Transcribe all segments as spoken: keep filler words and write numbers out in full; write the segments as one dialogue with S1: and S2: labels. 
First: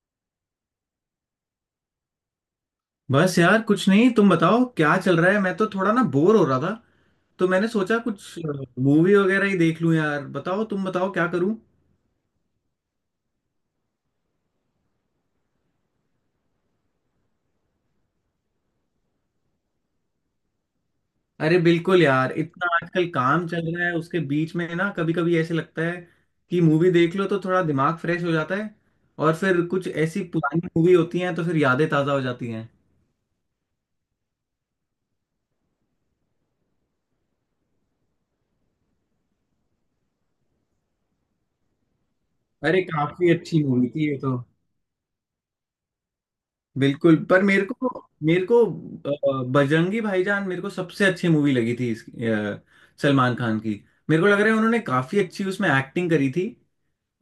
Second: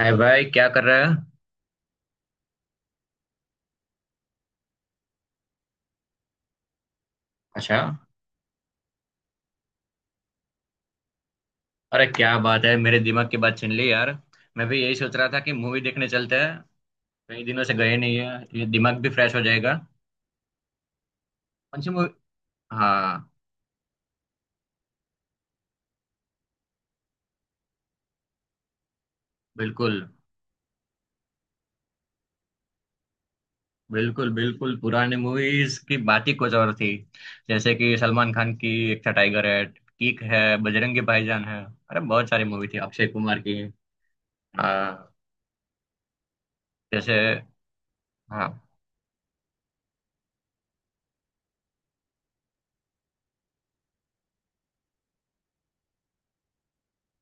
S1: हाय भाई, क्या कर रहा है?
S2: बस यार कुछ नहीं। तुम बताओ क्या चल रहा है। मैं तो थोड़ा ना बोर हो रहा था तो मैंने
S1: अच्छा।
S2: सोचा कुछ मूवी वगैरह ही देख लूं। यार बताओ तुम बताओ क्या करूं।
S1: अरे क्या बात है, मेरे दिमाग की बात छीन ली यार। मैं भी यही सोच रहा था कि मूवी देखने चलते हैं। कई दिनों से गए नहीं है। ये दिमाग भी फ्रेश हो जाएगा।
S2: अरे
S1: कौन सी
S2: बिल्कुल
S1: मूवी?
S2: यार, इतना आजकल
S1: हाँ।
S2: काम चल रहा है उसके बीच में ना कभी कभी ऐसे लगता है कि मूवी देख लो तो थोड़ा दिमाग फ्रेश हो जाता है। और फिर कुछ
S1: बिल्कुल,
S2: ऐसी पुरानी मूवी होती हैं तो फिर यादें ताज़ा हो जाती हैं।
S1: बिल्कुल, बिल्कुल। पुरानी मूवीज की बात ही कुछ और थी। जैसे कि सलमान खान की एक था टाइगर है, किक है, बजरंगी भाईजान है, अरे बहुत सारी मूवी थी,
S2: अरे
S1: अक्षय
S2: काफी
S1: कुमार की।
S2: अच्छी मूवी थी ये तो।
S1: हाँ। जैसे।
S2: बिल्कुल पर मेरे को मेरे
S1: हाँ,
S2: को अ, बजरंगी भाईजान मेरे को सबसे अच्छी मूवी लगी थी इसकी, अ, सलमान खान की। मेरे को लग रहा है उन्होंने काफी अच्छी उसमें एक्टिंग करी थी।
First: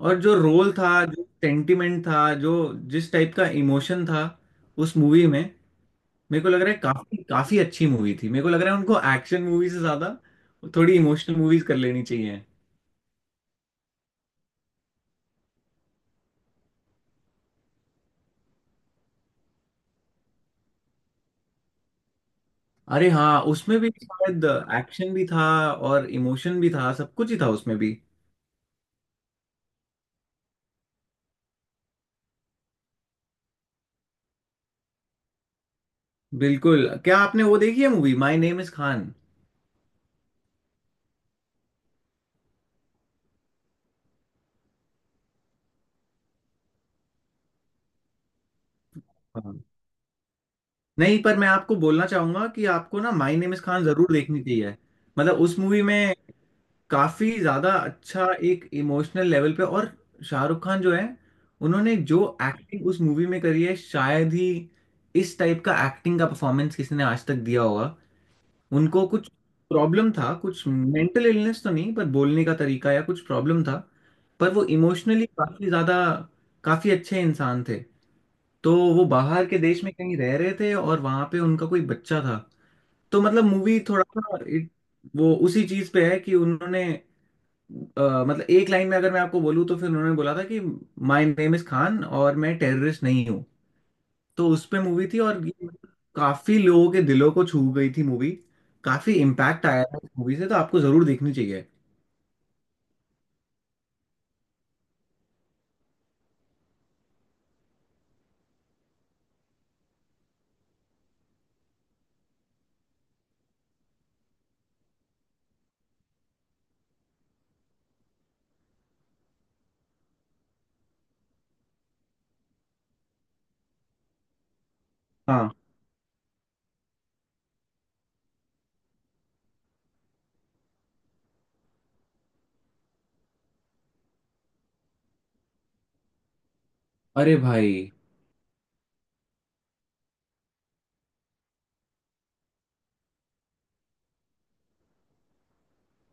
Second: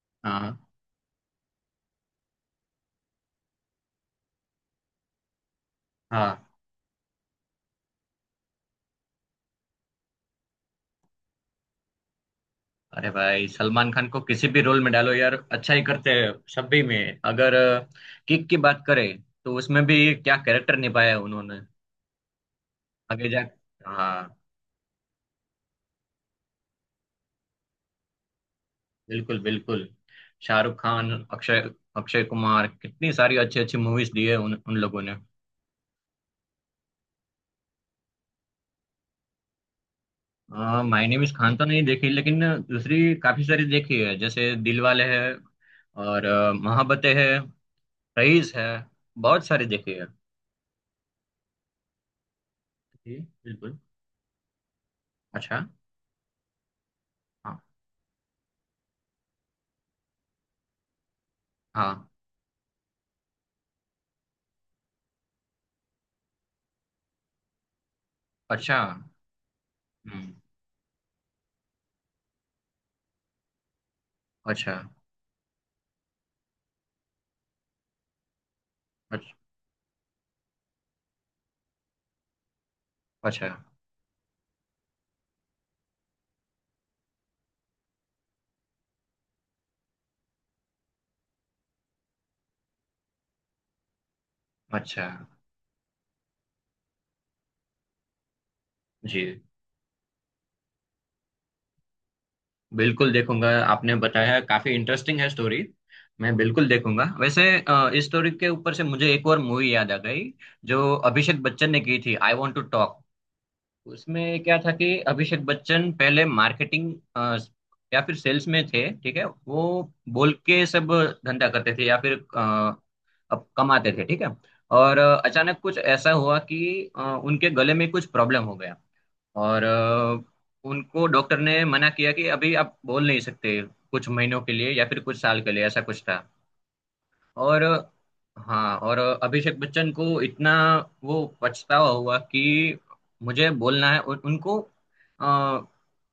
S2: और जो
S1: हाँ,
S2: रोल था, जो सेंटिमेंट था, जो जिस टाइप का इमोशन था उस मूवी में, मेरे को
S1: हाँ।
S2: लग रहा है काफी काफी अच्छी मूवी थी। मेरे को लग रहा है उनको एक्शन मूवी से ज्यादा थोड़ी इमोशनल मूवीज कर लेनी चाहिए।
S1: अरे भाई, सलमान खान को किसी भी रोल में डालो यार, अच्छा ही करते हैं सभी में। अगर किक की बात करें तो उसमें भी क्या कैरेक्टर निभाया है उन्होंने।
S2: अरे
S1: आगे जा।
S2: हाँ, उसमें भी
S1: हाँ।
S2: शायद एक्शन भी था और इमोशन भी था, सब कुछ ही था उसमें भी।
S1: बिल्कुल, बिल्कुल। शाहरुख खान, अक्षय अक्षय कुमार कितनी सारी अच्छी अच्छी मूवीज दी है उन, उन लोगों ने।
S2: बिल्कुल। क्या आपने वो देखी है movie my name is Khan?
S1: आ, माय नेम इज खान तो नहीं देखी, लेकिन दूसरी काफी सारी देखी है। जैसे दिलवाले है, और अ, मोहब्बतें है, रईस है। बहुत
S2: हाँ,
S1: सारी देखी है।
S2: नहीं पर मैं आपको बोलना चाहूंगा कि आपको ना
S1: जी,
S2: माई नेम इज
S1: बिल्कुल।
S2: खान जरूर देखनी चाहिए। मतलब उस
S1: अच्छा।
S2: मूवी में काफी
S1: हाँ,
S2: ज्यादा अच्छा एक इमोशनल लेवल पे, और शाहरुख खान जो है उन्होंने
S1: हाँ।
S2: जो एक्टिंग उस मूवी में करी है, शायद ही इस टाइप का एक्टिंग का परफॉर्मेंस किसी ने आज तक दिया होगा।
S1: अच्छा।
S2: उनको कुछ प्रॉब्लम
S1: हुँ।
S2: था, कुछ मेंटल इलनेस तो नहीं पर बोलने का तरीका या कुछ प्रॉब्लम था, पर वो
S1: अच्छा।
S2: इमोशनली काफी ज्यादा काफी अच्छे इंसान थे। तो वो
S1: अच्छ
S2: बाहर के देश में कहीं रह रहे थे और वहां पे उनका कोई बच्चा था। तो मतलब
S1: अच्छा।
S2: मूवी थोड़ा सा it- वो उसी चीज पे है कि उन्होंने, अ, मतलब एक लाइन में अगर मैं आपको बोलूँ तो फिर उन्होंने बोला था कि माय नेम इज खान और मैं टेररिस्ट नहीं हूँ। तो उस पे
S1: अच्छा।
S2: मूवी थी और ये काफी लोगों के दिलों को छू गई थी मूवी। काफी
S1: जी,
S2: इम्पैक्ट आया था मूवी से, तो आपको जरूर देखनी चाहिए।
S1: बिल्कुल देखूँगा। आपने बताया, काफ़ी इंटरेस्टिंग है स्टोरी। मैं बिल्कुल देखूँगा। वैसे अ, इस स्टोरी के ऊपर से मुझे एक और मूवी याद आ गई, जो अभिषेक बच्चन ने की थी, आई वांट टू टॉक। उसमें क्या था कि अभिषेक बच्चन पहले मार्केटिंग, अ, या फिर सेल्स में थे, ठीक है? वो बोल के सब धंधा करते थे, या फिर अ, अब कमाते थे, ठीक है? और अ,
S2: हाँ।
S1: अचानक कुछ ऐसा हुआ कि अ, उनके गले में कुछ प्रॉब्लम हो गया। और अ, उनको डॉक्टर ने मना किया कि अभी आप बोल नहीं सकते, कुछ महीनों के लिए या फिर कुछ साल के लिए, ऐसा कुछ था।
S2: अरे
S1: और,
S2: भाई
S1: हाँ, और अभिषेक बच्चन को इतना वो पछतावा हुआ कि मुझे बोलना है, और उनको अ,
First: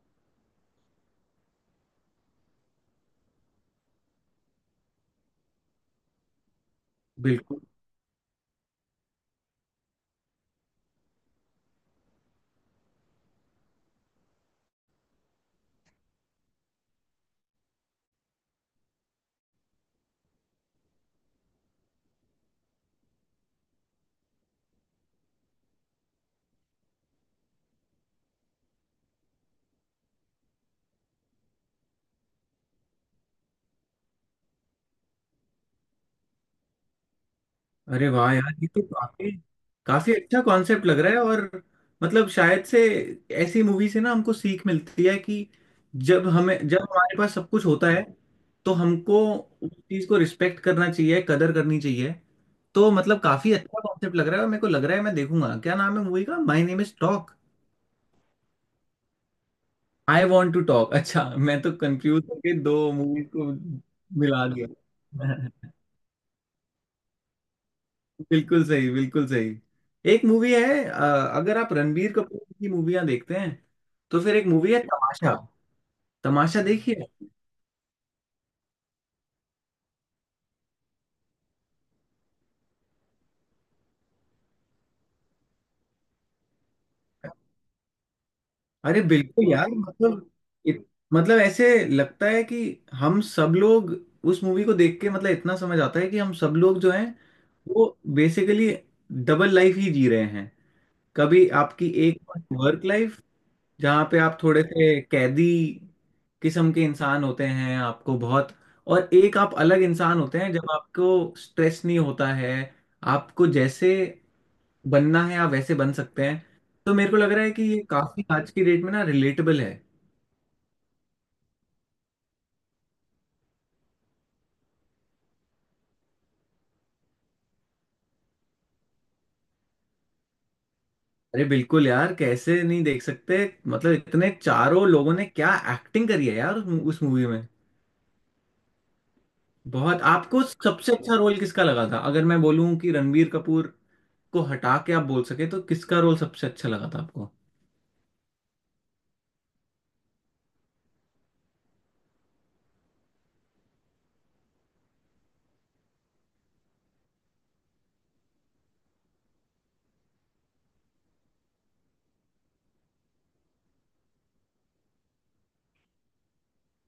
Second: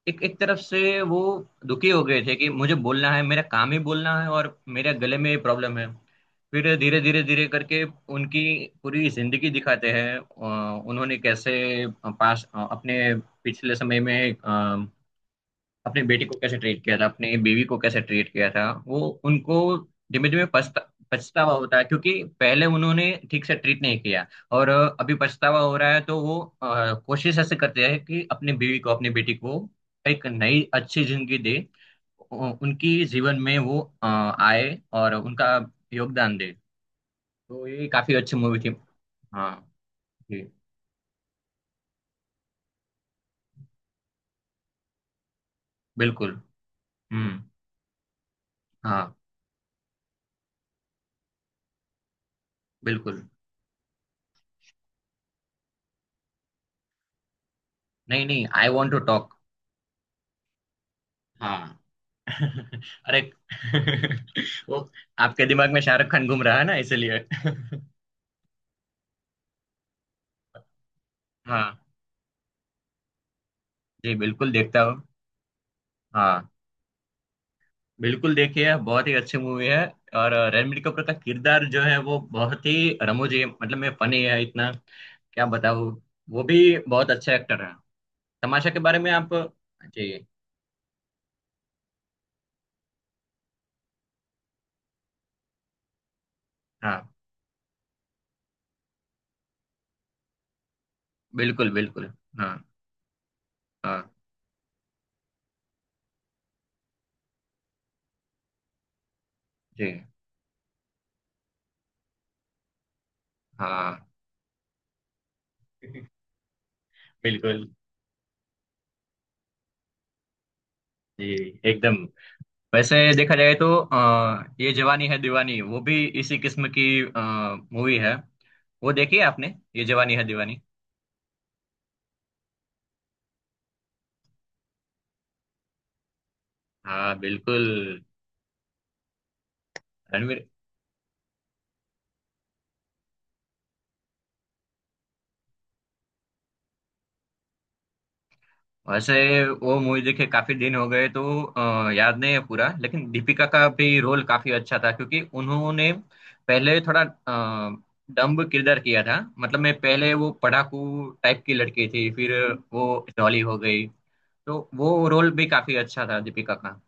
S1: एक एक तरफ से वो दुखी हो गए थे कि मुझे बोलना है, मेरा काम ही बोलना है और मेरे गले में ये प्रॉब्लम है। फिर धीरे धीरे धीरे
S2: बिल्कुल।
S1: करके उनकी पूरी जिंदगी दिखाते हैं, अ, उन्होंने कैसे पास अपने पिछले समय में अपने बेटे को कैसे ट्रीट किया था, अपने बीवी को कैसे ट्रीट किया था, वो उनको धीमे धीमे पछता पछतावा होता है, क्योंकि पहले उन्होंने ठीक से ट्रीट नहीं किया। और अ, अभी पछतावा हो रहा है, तो वो अ, कोशिश ऐसे करते हैं कि अपने बीवी को, अपनी बेटी को एक नई अच्छी जिंदगी दे, उ- उनकी जीवन में वो अ, आए और उनका योगदान दे। तो ये
S2: अरे
S1: काफी
S2: वाह
S1: अच्छी
S2: यार,
S1: मूवी
S2: ये
S1: थी।
S2: तो काफी
S1: हाँ।
S2: काफी अच्छा
S1: जी,
S2: कॉन्सेप्ट लग रहा है। और मतलब शायद से ऐसी मूवी से ना हमको सीख मिलती है कि जब
S1: बिल्कुल।
S2: हमें जब हमारे पास
S1: हम्म।
S2: सब कुछ होता है तो
S1: हाँ,
S2: हमको उस चीज को रिस्पेक्ट करना चाहिए, कदर करनी चाहिए। तो मतलब
S1: बिल्कुल।
S2: काफी अच्छा कॉन्सेप्ट लग रहा है और मेरे को लग रहा है मैं देखूंगा। क्या नाम है मूवी का, माई नेम इज टॉक?
S1: नहीं, नहीं, I want to talk.
S2: I want to talk. अच्छा मैं तो
S1: हाँ।
S2: कंफ्यूज होके दो
S1: अरे।
S2: मूवी को मिला दिया।
S1: वो आपके दिमाग में शाहरुख खान घूम रहा है ना, इसलिए।
S2: बिल्कुल सही, बिल्कुल सही। एक मूवी है, अ, अगर आप
S1: हाँ,
S2: रणबीर कपूर की मूवियां देखते हैं
S1: जी,
S2: तो फिर एक
S1: बिल्कुल
S2: मूवी है
S1: देखता हूँ।
S2: तमाशा।
S1: हाँ,
S2: तमाशा देखिए।
S1: बिल्कुल देखिए, बहुत ही अच्छी मूवी है। और रणबीर कपूर का किरदार जो है, वो बहुत ही रमूजी है, मतलब मैं फनी है इतना, क्या बताऊँ। वो भी बहुत अच्छा एक्टर है। तमाशा के बारे
S2: अरे
S1: में आप।
S2: बिल्कुल यार,
S1: जी।
S2: मतलब इत, मतलब ऐसे लगता है कि हम सब लोग उस मूवी को देख के मतलब इतना समझ आता है कि हम सब लोग जो हैं
S1: हाँ,
S2: वो बेसिकली डबल लाइफ ही जी रहे हैं। कभी
S1: बिल्कुल,
S2: आपकी
S1: बिल्कुल।
S2: एक
S1: हाँ,
S2: वर्क लाइफ
S1: हाँ।
S2: जहाँ पे आप थोड़े से कैदी किस्म के इंसान होते हैं, आपको बहुत, और एक आप अलग
S1: जी,
S2: इंसान होते हैं जब आपको स्ट्रेस नहीं होता है। आपको जैसे
S1: हाँ,
S2: बनना है आप वैसे बन सकते हैं। तो मेरे को लग रहा है कि
S1: बिल्कुल।
S2: ये काफी आज की डेट में ना रिलेटेबल है।
S1: जी। एकदम। वैसे देखा जाए तो आ, ये जवानी है दीवानी, वो भी इसी किस्म की मूवी है। वो देखी है आपने, ये जवानी है दीवानी?
S2: अरे बिल्कुल यार, कैसे नहीं देख सकते। मतलब इतने चारों लोगों ने क्या एक्टिंग करी है यार उस
S1: हाँ,
S2: मूवी में।
S1: बिल्कुल।
S2: बहुत। आपको
S1: रणवीर।
S2: सबसे अच्छा रोल किसका लगा था? अगर मैं बोलूं कि रणबीर कपूर को हटा के आप बोल सके तो किसका रोल सबसे अच्छा लगा था आपको?
S1: वैसे वो मूवी देखे काफी दिन हो गए, तो अ, याद नहीं है पूरा, लेकिन दीपिका का भी रोल काफी अच्छा था, क्योंकि उन्होंने पहले थोड़ा अ, डम्ब किरदार किया था, मतलब मैं पहले, वो पढ़ाकू टाइप की लड़की थी, फिर वो डॉली हो गई। तो वो रोल भी काफी अच्छा था दीपिका का।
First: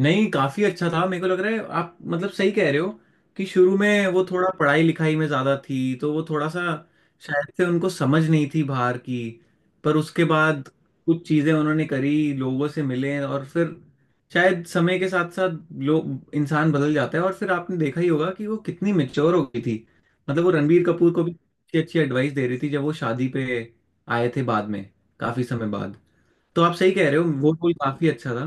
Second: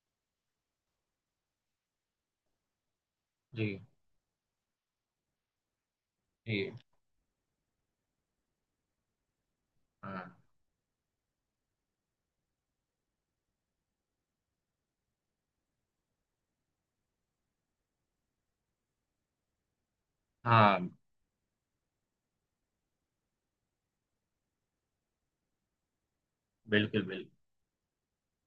S2: नहीं काफी अच्छा था, मेरे को लग रहा है आप मतलब सही कह रहे हो कि
S1: जी,
S2: शुरू में वो थोड़ा पढ़ाई लिखाई में ज्यादा थी, तो वो थोड़ा सा
S1: जी।
S2: शायद से उनको समझ नहीं थी बाहर की। पर उसके
S1: हाँ,
S2: बाद कुछ चीजें उन्होंने करी, लोगों से मिले और फिर शायद समय के साथ साथ लोग, इंसान बदल जाता है। और फिर आपने देखा ही होगा कि वो कितनी मेच्योर हो गई थी। मतलब वो रणबीर
S1: हाँ।
S2: कपूर को भी अच्छी अच्छी एडवाइस दे रही थी जब वो शादी पे आए थे बाद में, काफी समय बाद। तो आप सही
S1: बिल्कुल,
S2: कह रहे हो,
S1: बिल्कुल।
S2: वो रोल काफी अच्छा था।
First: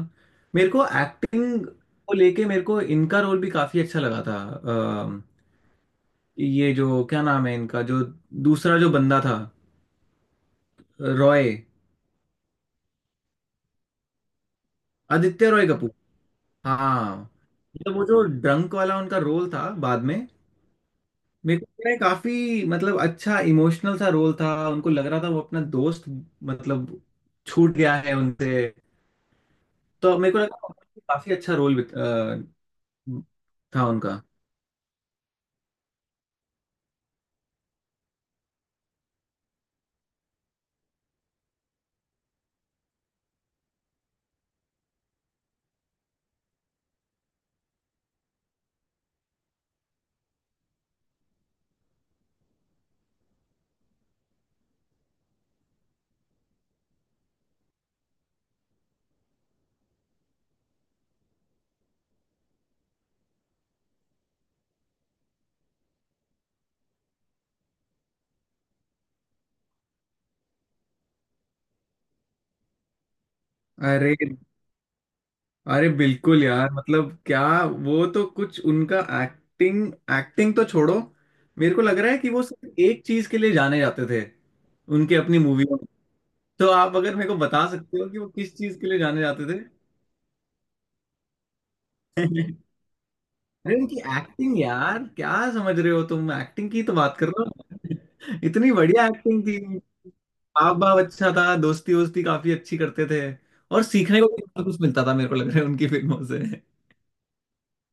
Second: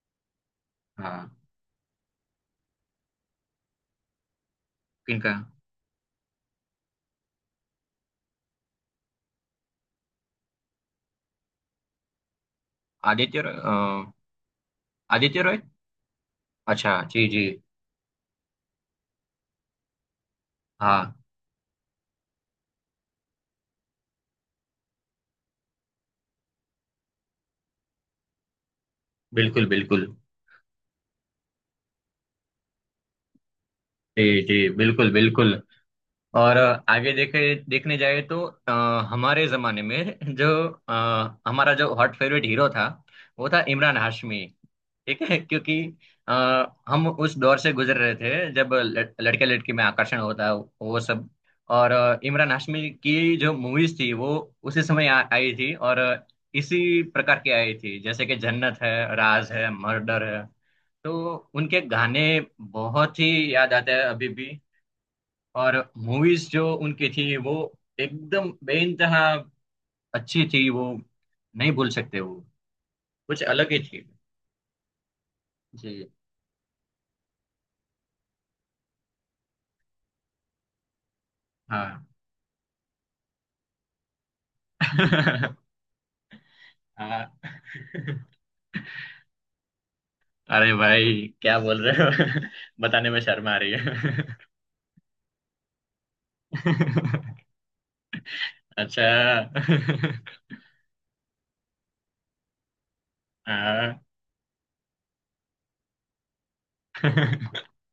S2: मेरे को
S1: हाँ।
S2: एक्टिंग को लेके मेरे को इनका रोल भी काफी अच्छा लगा था। अम,
S1: किनका?
S2: ये जो क्या नाम है इनका, जो दूसरा जो बंदा था, रॉय,
S1: आदित्य रॉय अ, आदित्य
S2: आदित्य
S1: रॉय।
S2: रॉय कपूर।
S1: अच्छा,
S2: हाँ,
S1: जी, जी।
S2: मतलब वो जो ड्रंक वाला उनका रोल था बाद में,
S1: हाँ,
S2: मेरे को लग रहा है काफी मतलब अच्छा इमोशनल सा रोल था। उनको लग रहा था वो अपना दोस्त, मतलब, छूट गया है उनसे।
S1: बिल्कुल, बिल्कुल।
S2: तो मेरे को लगा काफी अच्छा रोल था उनका।
S1: जी, जी, बिल्कुल, बिल्कुल। और अ, आगे देखे देखने जाए तो अ, हमारे जमाने में जो अ, हमारा जो हॉट फेवरेट हीरो था, वो था इमरान हाशमी। ठीक है? क्योंकि आ, हम उस दौर से गुजर रहे थे जब लड़के लड़की में आकर्षण होता है वो सब। और अ, इमरान हाशमी की जो मूवीज थी वो उसी समय आ, आई थी, और अ, इसी प्रकार की आई थी, जैसे कि जन्नत है, राज है, मर्डर है। तो उनके गाने बहुत ही याद आते हैं अभी भी। और मूवीज जो उनकी थी वो एकदम बेइंतहा अच्छी थी, वो नहीं भूल सकते, वो कुछ अलग ही थी।
S2: अरे अरे
S1: जी।
S2: बिल्कुल यार, मतलब क्या, वो तो कुछ उनका एक्टिंग, एक्टिंग तो छोड़ो, मेरे को लग
S1: हाँ।
S2: रहा है कि वो सिर्फ एक चीज के लिए जाने जाते थे उनके अपनी मूवी में। तो आप अगर मेरे
S1: हाँ।
S2: को बता सकते हो कि वो किस चीज के लिए जाने जाते थे?
S1: अरे भाई, क्या बोल रहे हो? बताने में शर्म आ रही
S2: अरे उनकी
S1: है।
S2: एक्टिंग यार, क्या समझ रहे हो तुम, एक्टिंग की तो बात कर रहे हो। इतनी बढ़िया एक्टिंग
S1: अच्छा।
S2: थी। हाव भाव अच्छा था, दोस्ती वोस्ती काफी अच्छी करते थे, और
S1: हाँ।
S2: सीखने को भी बहुत कुछ मिलता था मेरे को लग रहा है उनकी फिल्मों से।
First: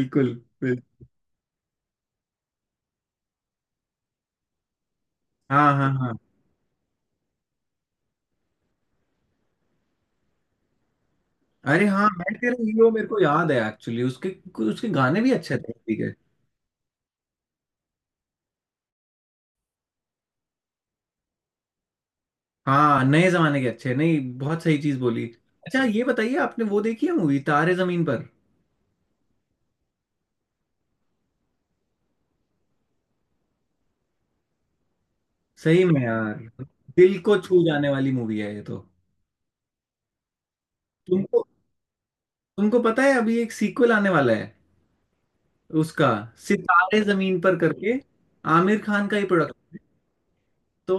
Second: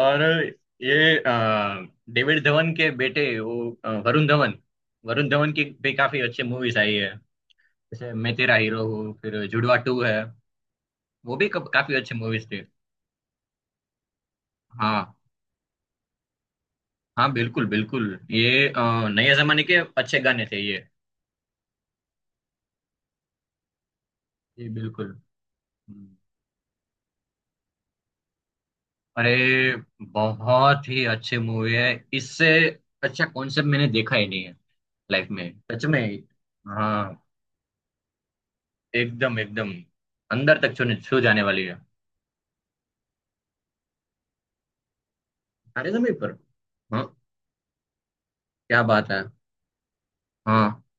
S1: और
S2: बिल्कुल।
S1: ये अ, डेविड धवन के बेटे, वो अ, वरुण धवन, वरुण धवन की
S2: हाँ हाँ
S1: भी
S2: हाँ।
S1: काफी अच्छी मूवीज आई है। जैसे मैं तेरा हीरो हूँ, फिर जुड़वा टू है, वो भी कब-
S2: अरे
S1: काफी
S2: हाँ,
S1: अच्छे
S2: मैं
S1: मूवीज
S2: तेरा
S1: थे।
S2: हीरो मेरे को याद है। एक्चुअली उसके उसके
S1: हाँ,
S2: गाने भी अच्छे थे, ठीक है।
S1: हाँ, बिल्कुल, बिल्कुल। ये अ, नए जमाने के अच्छे गाने थे ये।
S2: हाँ, नए जमाने के अच्छे, नहीं बहुत
S1: ये
S2: सही चीज
S1: बिल्कुल।
S2: बोली। अच्छा ये
S1: हम्म।
S2: बताइए, आपने वो देखी है मूवी तारे जमीन पर?
S1: अरे बहुत ही अच्छे मूवी है, इससे अच्छा कॉन्सेप्ट मैंने देखा ही नहीं है लाइफ में, सच
S2: सही
S1: में।
S2: में यार, दिल
S1: हाँ।
S2: को छू जाने वाली मूवी है ये तो।
S1: एकदम, एकदम। अंदर तक छूने छू जाने
S2: तुमको
S1: वाली है।
S2: तुमको पता है अभी एक सीक्वल आने वाला है
S1: अरे,
S2: उसका,
S1: समय पर।
S2: सितारे
S1: हाँ,
S2: जमीन पर करके,
S1: क्या
S2: आमिर खान
S1: बात
S2: का
S1: है।
S2: ही प्रोडक्ट।
S1: हाँ,
S2: तो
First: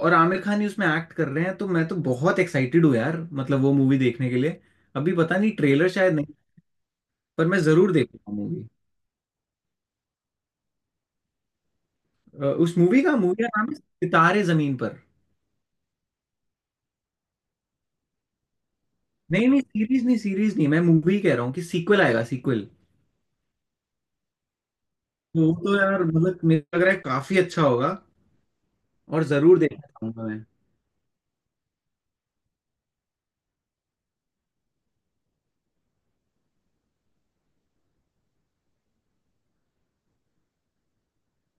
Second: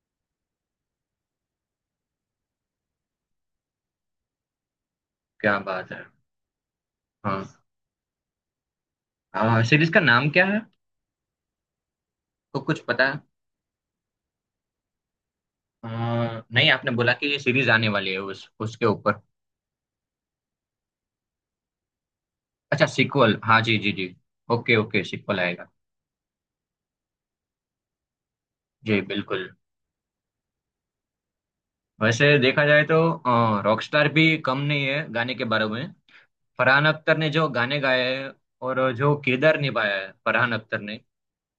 S2: और आमिर खान ही उसमें एक्ट कर रहे हैं, तो मैं तो बहुत एक्साइटेड हूँ यार, मतलब वो मूवी देखने के लिए। अभी पता नहीं,
S1: क्या
S2: ट्रेलर
S1: बात है।
S2: शायद, पर मैं
S1: हाँ।
S2: जरूर देखूंगा मूवी।
S1: सीरीज का नाम क्या है, तो
S2: उस
S1: कुछ
S2: मूवी
S1: पता
S2: का
S1: है?
S2: मूवी का नाम है सितारे जमीन पर।
S1: अ, नहीं, आपने बोला कि ये सीरीज आने वाली है उस, उसके ऊपर।
S2: नहीं नहीं, सीरीज नहीं सीरीज नहीं, मैं मूवी कह रहा हूँ कि सीक्वल आएगा, सीक्वल।
S1: अच्छा सीक्वल, हाँ, जी, जी, जी। ओके, ओके, सीक्वल
S2: तो वो
S1: आएगा।
S2: तो यार मतलब मुझे लग रहा है काफी अच्छा होगा,
S1: जी,
S2: और
S1: बिल्कुल।
S2: जरूर देखना चाहूंगा मैं।
S1: वैसे देखा जाए तो रॉकस्टार भी कम नहीं है गाने के बारे में। फरहान अख्तर ने जो गाने गाए हैं और जो किरदार निभाया है फरहान अख्तर ने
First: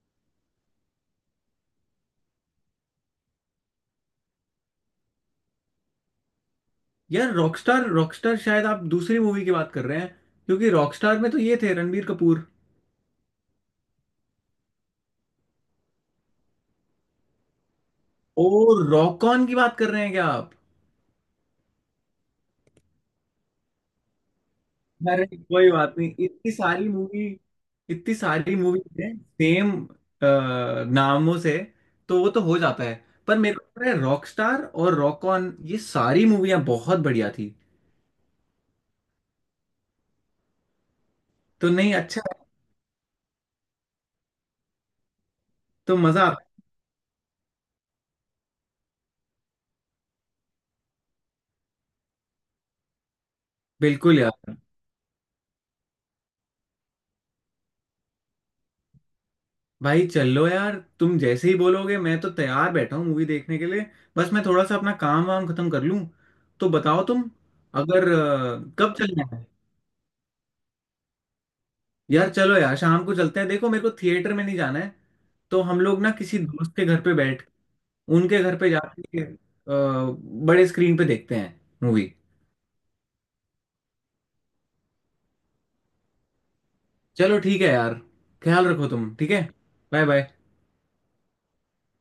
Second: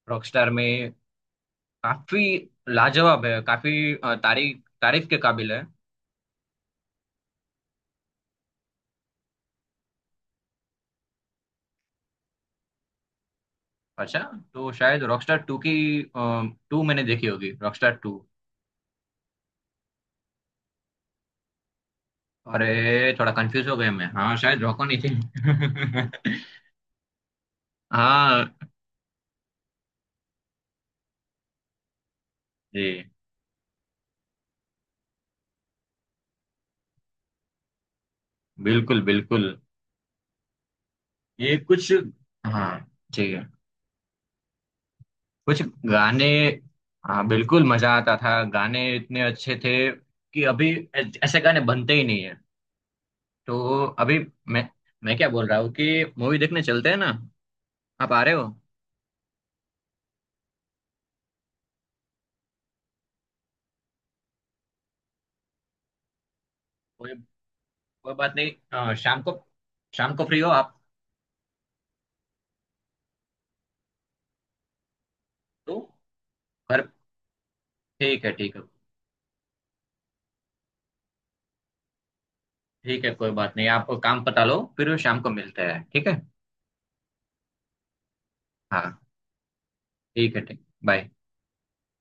S1: रॉकस्टार में, काफी लाजवाब है, काफी अ, तारीफ तारीफ के काबिल है।
S2: यार रॉकस्टार, रॉकस्टार शायद आप दूसरी मूवी की बात कर रहे हैं, क्योंकि रॉकस्टार में तो ये थे रणबीर कपूर।
S1: अच्छा, तो शायद रॉकस्टार टू की, टू मैंने देखी होगी, रॉकस्टार टू।
S2: ओ, रॉक ऑन की बात कर रहे हैं क्या आप?
S1: अरे थोड़ा कंफ्यूज हो गया मैं, हाँ, शायद रॉको नहीं
S2: अरे कोई बात नहीं,
S1: थी।
S2: इतनी सारी मूवी, इतनी सारी
S1: हाँ।
S2: मूवी है सेम नामों से, तो वो तो हो जाता है।
S1: जी,
S2: पर मेरे को पता है रॉकस्टार और रॉक ऑन ये सारी मूवियां बहुत बढ़िया थी।
S1: बिल्कुल, बिल्कुल। ये
S2: तो
S1: कुछ,
S2: नहीं, अच्छा है,
S1: हाँ, ठीक है, कुछ
S2: तो मजा
S1: गाने।
S2: आता है।
S1: हाँ, बिल्कुल मजा आता था, गाने इतने अच्छे थे कि अभी ऐ- ऐसे गाने बनते ही नहीं है। तो अभी
S2: बिल्कुल यार।
S1: मैं मैं क्या बोल रहा हूँ कि मूवी देखने चलते हैं ना? आप आ रहे हो?
S2: भाई चलो यार, तुम जैसे ही बोलोगे मैं तो तैयार बैठा हूँ मूवी देखने के लिए। बस मैं थोड़ा सा अपना काम वाम खत्म कर लूँ। तो बताओ
S1: कोई
S2: तुम, अगर,
S1: कोई बात नहीं,
S2: अ, कब
S1: अ, शाम
S2: चलना
S1: को,
S2: है?
S1: शाम को फ्री हो आप?
S2: यार चलो यार, शाम को चलते हैं। देखो मेरे को थिएटर में नहीं जाना है, तो
S1: तो,
S2: हम लोग ना किसी दोस्त के
S1: पर,
S2: घर पे बैठ,
S1: ठीक है,
S2: उनके
S1: ठीक
S2: घर
S1: है।
S2: पे जाके, अ, बड़े स्क्रीन पे देखते हैं मूवी।
S1: ठीक है, कोई बात नहीं, आप काम पता लो, फिर शाम को मिलते हैं, ठीक है?
S2: चलो ठीक है यार, ख्याल रखो
S1: हाँ,
S2: तुम, ठीक है। Bye bye.
S1: ठीक है, ठीक, बाय।